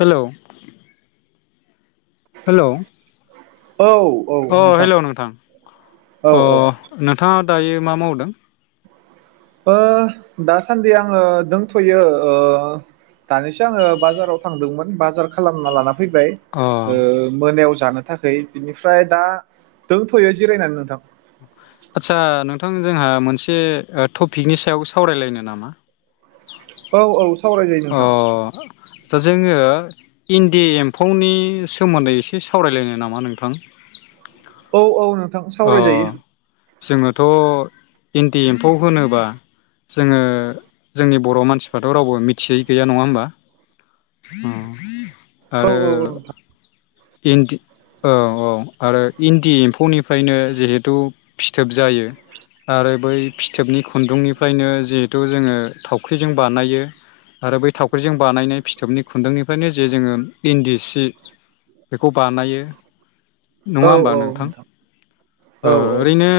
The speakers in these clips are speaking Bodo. हेलौ हेलौ औ अ हेलौ नोंथां औ अ औ नोंथाङा दायो मा मावदों? ओ दासान्दि आङो दंथ'यो ओ दानिसो आङो बाजाराव थांदोंमोन बाजार खालामना लाना फैबाय अ ओ मोनायावस जानो थाखाय बिनिफ्राय दा दोंथ'यो जिरायनानै नोंथां आच्चा नोंथा थां जोंहा मोनसे ओ टपिकनि सायाव सावरायलायनो नामा औ औ सावरायजायो नोंथां अह चा जोङो इन्दि एम्फौनि सोमोन्दै एसे सावरायलायनो नामा नोंथां? औ औ नो थां अ सावरायजायो जोङोथ' इन्दि एम्फौ होनोबा जोङो जोंनि बर' मानसिफ्राथ' रावबो मिथियै गैया नङा होमबा? औ आरो औ नोंथां इन्दि औ औ आरो इन्दि एम्फौनि फ्रायनो जिहेथु फिथोब जायो आरो बै फिथोबनि खु खुन्दुंनिफ्रायनो जे थु जोङो थाव ख्रिजों बानायो आरो बै थावख्रिजों बानायनाय फिथोबनि खुन्दुंनिफ्रायनो जे जोङो इन्दि सि बेखौ बानायो औ नङा होमबा औ नोंथां? औ अ ओरैनो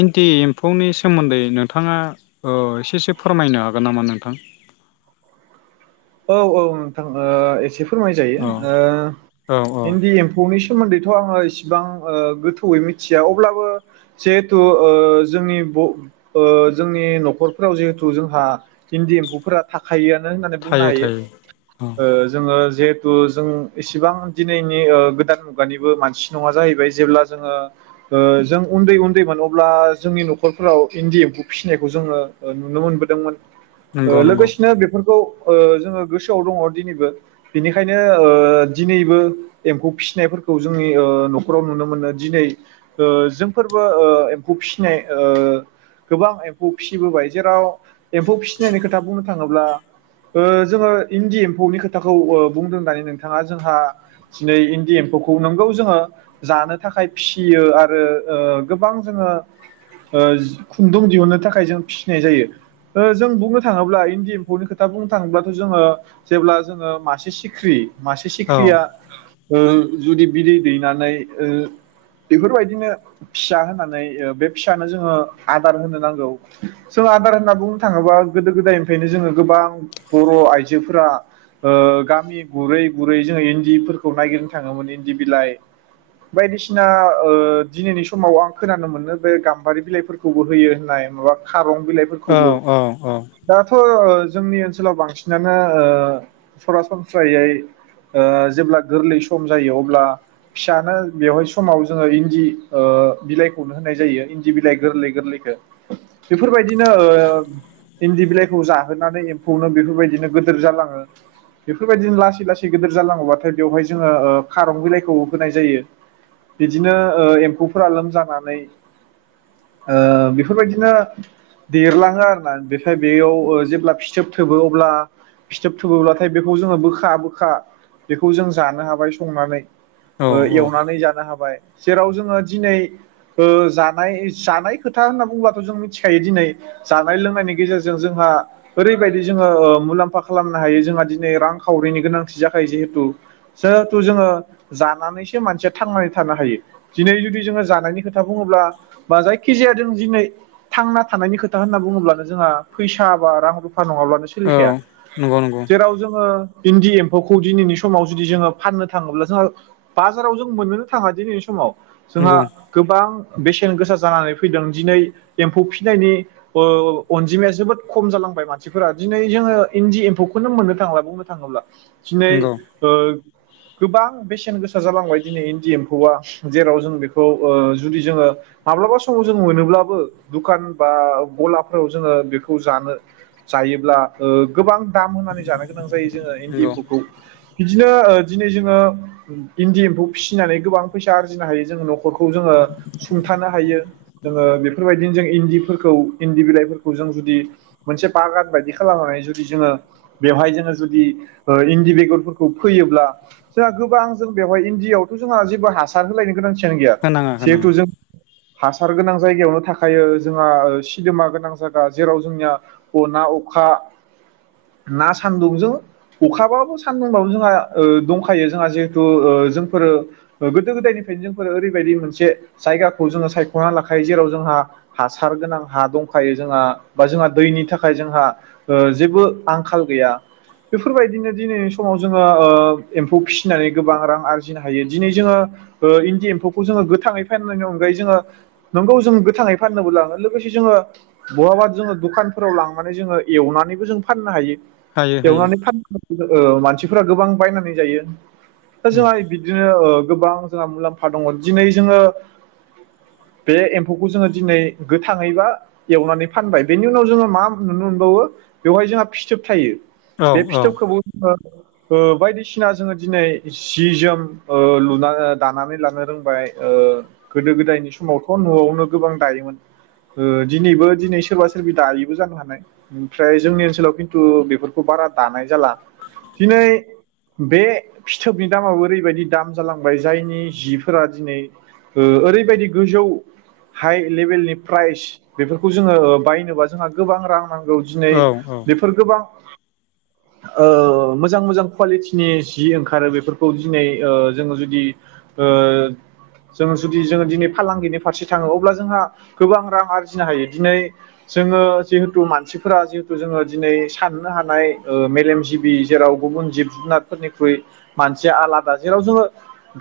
इन्टि एम्फौनि सोमोन्दै नोंथाङा एसेसो ओ फोरमायनो हागोन नामा नोंथां औ औ नोंथां एसे फोरमाय जायो औ ओ औ औ इन्दि एम्फौ नि सोमोन्दैथ' आङो इसेबां गोथौयै मिथिया अब्लाबो जिहेथु जोंनि जोंनि न'खरफोराव जिहेथु जोंहा इन्दि एम्फौफोरा थाखायोआनो होननानै बुंनो थायो हायो थायो औ ओ जोङो जिहेथु जों इसिबां दिनैनि गोदान मुगानिबो मानसि नङा जाहैबाय जेब्ला जोङो जों उन्दै उन्दैमोन अब्ला जोंनि न'खरफोराव इन्दि एम्फौ फिसिनायखौ जोङो नुनो मोनबोदोंमोन नंगौ ओ नंगौ लोगोसेनो बेफोरखौ जोङो गोसोआव दङ दिनैबो बिनिखायनो दिनैबो एम्फौ फिसिनायफोरखौ जोंनि न'खराव नुनो मोनो दिनै जोंफोरबो एम्फौ फिसिनाय गोबां एम्फौ फिसिबोबाय जेराव एम्फौ फिसि होननायनि खोथा बुंनो थाङो ब्ला जोङो इन्दि एम्फौनि खोथाखौ बुंदों दानि नोंथाङा जोंहा दिनै इन्दि एम्फौखौ नोंगौ जोङो जानो थाखाय फिसियो आरो गोबां जोङो खुन्दुं दिहुननो थाखाय जों फिसिनाय जायो जों बुंनो थाङोब्ला इन्दि एम्फौनि खोथा दा बुंनो थाङोब्लाथ' जोङो जेब्ला जोङो मासे सिख्रि मासे औ सिख्रिया जुदि बिदै दैनानै ओ बेफोरबायदिनो फिसा होनानै बे फिसानो जोङो आदार होनो नांगौ जों आदार होनना बुंनो थाङोबा गोदो गोदायनिफ्रायनो जोङो गोबां बर' आइजोफोरा गामि गुरै गुरै जोङो इन्दिफोरखौ नायागिरनो थाङोमोन इन्दि बिलाइ बायदिसिना ओ दिनैनि समाव आं खोनानो मोनो बे गाम्बारि बिलाइफोरखौबो हो होननाय माबा खार औ बिलाइफोरखौबो औ दाथ' जोंनि ओनसोलाव बांसिनानो सरासनस्रायै जेब्ला गोरलै सम जायो अब्ला फिसानो बेवहाय समाव जोङो इन्दि बिलाइखौनो होनाय जायो इन्दि बिलाइ गोरलै गोरलैखौ बेफोरबायदिनो इन्दि बिलाइखौ जाहोनानै उनाव बेफोरबायदिनो गोदोर जालाङो बेफोरबायदिनो लासै लासै गोदोथ जालांबाथाय बेवहाय जोङो खारनो बिलायखौ होनाय जायो इदिनो ओ एमफौफोरा लोमजानानै ओ बेफोरबायदिनो देरलाङो आरोना ओमफ्राय बेयाव ओ जेब्ला फिथोब थोबो अब्ला फिथोब थोबोब्लाथाय बेखौ जोङो बोखा बोखा बेखौ जों जानो हाबाय संनानै औ औ एवनानै जानो हाबाय जेराव जोङो दिनै जानाय जानाय खोथा होनना बुंङोबाथ' जों मिथिखायो दिनै जानाय लोंनायनि गेजेरजों जोंहा ओरैबायदि जोङो मुलाम्फा खालामनो हायो जोंहा दिनै रां खावरिनि गोनांथि जाखायो जिहेथु जोंहेथु जोङो जानानैसो मानसिया थांनानै थानो हायो दिनै जुदि जोङो जानायनि खोथा बुङोब्ला बा जायखि जाया जों दिनै थांना थानायनि खोथा होनना बुङोब्लानो जोंहा फैसा बा रां रु फा नङाब्लानो औ सोलिखाया नंगौ नंगौ जेराव जोङो इन्दि एम्फौखौ दिनैनि समाव जुदि जोङो फाननो थाङोब्ला जोंहा बाजाराव जों मोननोनो थाङा दिनैनि समाव जोंहा नंगौ गोबां बेसेन गोसा जानानै फैदों दिनै एम्फौ फिसिनायनि अनजिमाया जोबोद खम जालांबाय मान सिफोरा दिनै जोङो इन्दि एम्फौखौनो मोननो थांला बुंनो थाङोब्ला दिनै नंगौ ओ गोबां बेसेन गोसा जालांबाय दिनै इन्दि एम्फौआ जेराव जों बेखौ जुदि जोङो माब्लाबा समाव जों मोनोब्लाबो दुखान बा गलाफोराव जोङो बेखौ जानो जायोब्ला ओ गोबां दाम होननानै जानो गोनां जायो जोङो इन्दि नंगौ एम्फौखौ बिदिनो दिनै जोङो इन्दि एम्फौ फिसिनानै गोबां फैसा आरजिनो हायो जोङो न'खरखौ जोङो सुंथानो हायो जोङो बेफोरबायदिनो जों इन्दिफोरखौ इन्दि बिलाइफोरखौ जों जुदि मोनसे बागान बायदि खालामनानै जुदि जोङो बेवहाय जोङो जुदि इन्दि बेगरफोरखौ फैयोब्ला जोंहा गोबां जों बेवहाय इन्दियावथ' जोंहा जेबो हासार होलायनो गोनां गैया होनाङा होनाङा जिहेथु जों हासार गोनां जायगायावनो थाखायो जोंहा सिदोमा गोनां जायगा जेराव जोंनिया अ ना अखा ना सान्दुंजों अखाबाबो सान्दुंबाबो जोंहा ओ दंखायो जोंहा जिहेथु ओ जोंफोरो गोदो गोदायनिफ्रायनो जोंफोरो ओरैबायदि मोनसे जायगाखौ जोङो सायखना लाखायो जेराव जोंहा हासार गोनां हा दंखायो जोंहा बा जोंहा दैनि थाखाय थाखाय जोंहा ओ जेबो आंखाल गैया। बेफोरबायदिनो दिनै समाव जोंङो ओ एम्फौ फिसिनानै गोबां रां आरजिनो हायो। दिनै जोङो ओ इन्दि एम्फौखौ जोङो गोथाङै फाननायनि अनगायै जोङो नंगौ जों गोथाङै फाननोबो लाङो लोगोसे जोङो बहाबा जोङो दखानफोराव लां माने जोङो एवनानैबो जों फाननो हायो। हायो हायो एवनानै फान [unintelligible] ओ मानसिफोरा गोबां बायनानै जायो। दा‌ जोंहा बिदिनो ओ गोबां जोंहा मुलाम्फा दङ। दिनै जोङो बे एम्फौखौ जोङो दिनै गोथाङै बा एवनानै फानबाय बेनि उनाव जोङो मा नुनो मोनबावो बेवहाय जोंहा फिथोब थायो। औ बे औ फिथोबखौबो ओ ओ बायदिसिना जोङो दिनै सि जोम ओ लुना दानानै लानो रोंबाय। ओ गोदो गोदायनि समावथ' नआवनो गोबां दायोमोन। ओ दिनैबो दिनै सोरबा सोरबि दायबो जानो हाना ओमफ्राय जोंनि ओनसोलाव खिन्थु बेफोरखौ बारा दानाय जाला। दिनै बे फिथोबनि दामाबो ओरैबायदि दाम जालांबाय जायनि जिफोरा दिनै ओ ओरैबायदि गोजौ हाइ लेभेलनि प्राइस, बेफोरखौ जोङो बायनोबा जोंहा गोबां रां नांगौ। औ दिनै बेफोर गोबां ओ मोजां मोजां कुवालिटिनि जि ओंखारो बेफोरखौ दिनै ओ जोङो जुदि ओ जों जुदि जोङो दिनै फालांगिनि फारसे थाङो अब्ला जोंहा गोबां रां आरजिनो हायो दिनै जोङो जिहेथु मानसिफोरा जिहेथु जोङो दिनै साननो हानाय ओ मेलेम जिबि जेराव गुबुन जिब जुनारफोरनिख्रुइ मानसिया आलादा जेराव जोङो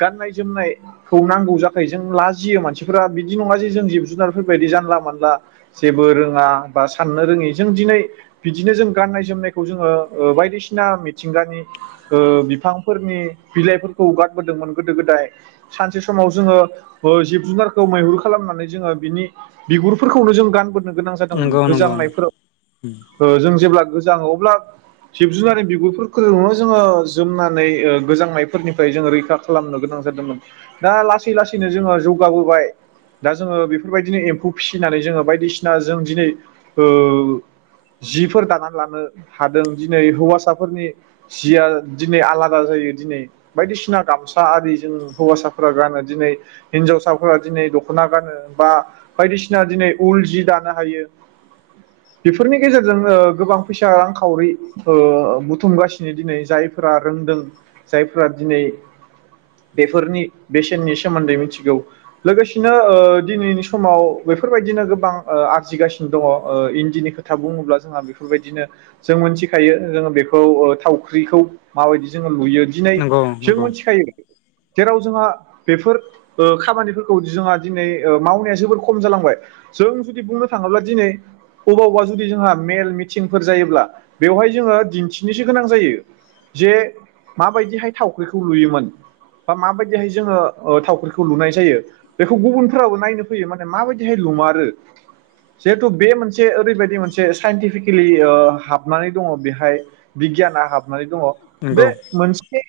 गाननाय जोमनायखौ नांगौ जाखायो जों लाजियो मानसिफोरा बिदि नङा जे जों जिब जुनारफोरबायदि जानला मानला जेबो रोङा बा साननो रोङि जों दिनै बिदिनो जों गाननाय जोमनायखौ जोङो ओ बायदिसिना मिथिंगानि ओ बिफांफोरनि बिलाइफोरखौ गानबोदोंमोन। गोदो गोदाय सानसे समाव जोङो ओ जिब जुनारखौ मैहुर खालामनानै जोङो बिनि बिगुरफोरखौनो जों गाननो गोनां जादोंमोन। नंगौ नंगौ गोजांनायफोराव ओ जों जेब्ला गोजाङो अब्ला जिब जुनार बिगुरफोरखौनो जोङो जोमनानै गोजांनायफोरनिफ्राय जोंङो रैखा खालामनो गोनां जादोंमोन। दा लासै लासैनो जोङो जौगाबोबाय दा जोङो बेफोरबायदिनो एम्फौ फिसिनानै जोङो बायदिसिना जों दिनै ओ जिफोर दानानै लानो हादों। दिनै हौवासाफोरनि जिया दिनै आलादा जायो दिनै बायदिसिना गामसा आरि जों हौवासाफोरा गानो, दिनै हिनजावसाफोरा दिनै दखना गानो बा बायदिसिना दिनै उल जि दानो हायो। बेफोरनि गेजेरजों ओ गोबां फैसा रांखावरि ओ बुथुमगासिनो दिनै जायफोरा रोंदों जायफोरा दिनै बेफोरनि बेसेननि सोमोन्दै मिथिगौ। लोगोसेनो ओ दिनैनि समाव बेफोरबायदिनो गोबां आरजिगासिनो दङ ओ इन्दिनि खोथा बुङोब्ला जोंहा बेफोरबायदिनो जों मिथिखायो जोङो बेखौ थावख्रिखौ माबायदि जों लुयो, दिनै नंगौ जों नंगौ मिथिखायो जेराव जोंहा बेफोर ओ खामानिफोरखौ जोंहा दिनै ओ मावनाया जोबोर खम जालांबाय जों जुदि बुंनो थाङोब्ला दिनै अबा अबा जुदि जोंहा मेल मिथिंफोर जायोब्ला बेवहाय जोङो दिन्थिनोसो गोनां जायो। जे माबायदिहाय थावख्रिखौ लुयोमोन बा माबायदिहाय जोङो थावख्रिखौ लुनाय जायो। बेखौ गुबुनफोराबो नायनो फैयो माने माबायदिहाय लुमारो जिहेथु बे मोनसे ओरैबायदि मोनसे साइन्टिफिकेलि ओ हाबनानै दङ बेहाय बिगियाना हाबनानै दङ बे नंगौ मोनसे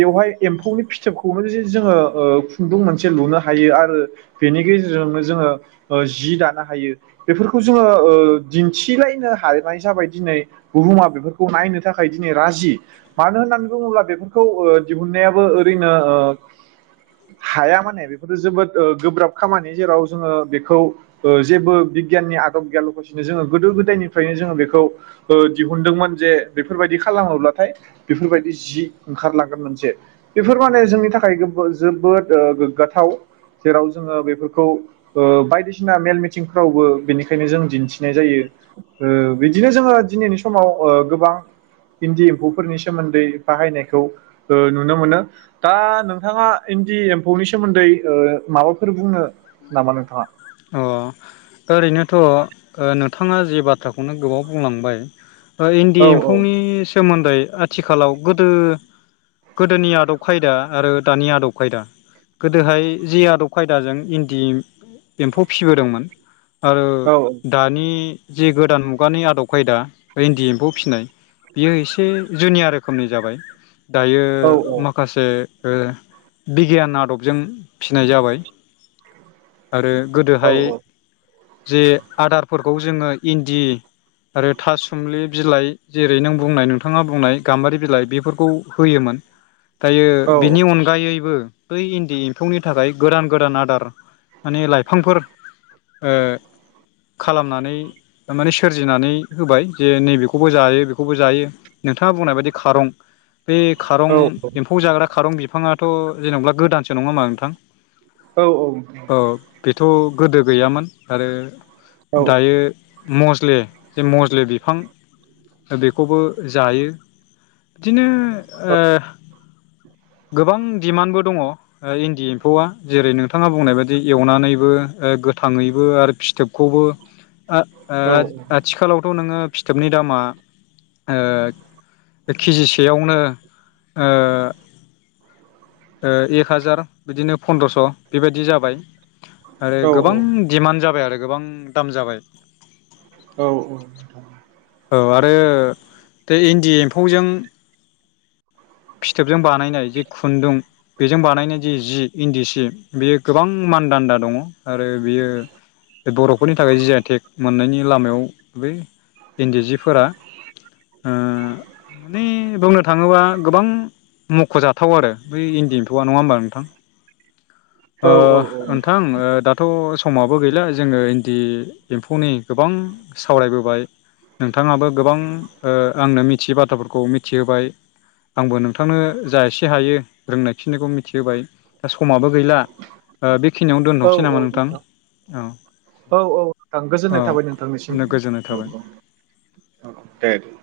बेवहाय एम्फौनि फिथोबखौनो जे जोङो ओ खुन्दुं मोनसे लुनो हायो आरो बेनि गेजेरजोंनो जोङो ओ जि दानो हायो। बेफोरखौ जोङो ओ दिन्थिलायनो हानाय जाबाय दिनै बुहुमा बेफोरखौ नायनो थाखाय दिनै राजि मानो होननानै बुङोब्ला बेफोरखौ ओ दिहुनन्नायाबो ओरैनो ओ हाया माने बेफोरो जोबोद ओ गोब्राब खामानि जेराव जोङो बेखौ ओ जेबो बिगियाननि आदब गैयालखासिनो जोङो गोदो गोदायनिफ्रायनो जोङो बेखौ ओ दिहुनदोंमोन जे बेफोरबायदि खालामोब्लाथाय बेफोरबायदि जि ओंखारलांगोन मोनसे। बेफोर माने जोंनि थाखाय जोबोर- जोबोद गोग्गाथाव जेराव जोङो बेफोरखौ ओ बायदिसिना मेल मिथिं रावबो बेनिखायनो जों दिन्थिनाय जायो। ओ बिदिनो जोङो दिनैनि समाव ओ गोबां इन्दि एम्फौफोरनि सोमोन्दै बाहायनायखौ ओ नुनो मोनो। दा नोंथाङा इन्दि एम्फौनि सोमोन्दै ओ माबाफोर बुंनो नामा नोंथाङा? अह ओरैनोथ' नोंथाङा जि बाथ्राखौनो गोबाव बुंलांबाय ओ इन्दि औ औ एम्फौनि सोमोन्दै आथिखालाव गोदो गोदोनि आदब खायदा आरो दानि आदब खायदा गोदोहाय जि आदब खायदाजों इन्दि एम्फौ फिसिबोदोंमोन आरो औ दानि जि गोदान मुगानि आदब खायदा इन्दि एम्फौ फिसिनाय बियो एसे जुनिया रोखोमनि जाबाय। दायो औ माखासे ओ बिगियान आदबजों फिसिनाय जाबाय आरो औ गोदोहाय जे आदारफोरखौ जोङो इन्दि आरो थासुमलि बिलाइ जेरै नों बुंनाय नोंथाङा बुंनाय गाम्बारि बिलाइ बेफोरखौ होयोमोन दायो औ बेनि अनगायै बो बै इन्दि एम्फौनि थाखाय गोदान गोदान आदार माने लाइफांफोर ओ खालामनानै माने सोरजिनानै होबाय जे नैबेखौबो जायो बेखौबो जायो नोंथाङा बुंनाय बायदि खारं बे खारं औ एम्फौ जाग्रा खारं बिफाङाथ' जेनेबा गोदानसो नङा हामा नोंथां? औ औ औ बे थ' गोदो गैयामोन आरो दायो मसलि जों मस लि बिफां दा बेखौबो जायो बिदिनो ओ गोबां दिमान्डबो दङ ओ इन्दि एम्फौआ जेरै नोंथाङा बुंनाय बायदि बिदि एवनानैबो ओ गोथाङैबो आरो फिथोब खौबो ओ ओ आथिखालावथ' नोङो फिथोबनि दामा ओ केजिसेयावनो ओ ओ एक हाजार बिदिनो पन्द्रस' बेबायदि जाबाय आरो गोबां डिमान्ड जाबाय आरो रो गोबां दाम जाबाय औ ओ औ आरो बे इन्दि एम्फौजों फिथोबजों बानायनाय जि खुन्दुं बेजों बानायनाय जि जि इन्दि सि बेयो गोबां मानदान्दा दङ आरो बेयो बर'फोरनि थाखाय जि आइ टेग मोननायनि लामायाव बे इन्दि सिफोरा ओ माने बुंनो थाङोब गोबां मख'जाथाव आरो बै इन्दि एम्फौआ नङा होमबा नोंथां ओ नोंथां दाथ' समाबो गैला जोङो इन्दि एम्फौनि गोबां सावरायबोबाय नोंथाङाबो गोबां ओ आंनो मिथियै बाथ्राफोरखौ मिथिहोबाय आंबो नोंथांनो जा एसे हायो रोंनाय बेखिनिखौ मिथिहोबाय दा समाबो गैला ओ बेखिनियावनो दोनथ'सै नामा नोंथां औ औ औ नोंथां गोजोननाय थाबाय औ नोंथांनिसिम नो गोजोननाय औ थाबाय। औ दे दे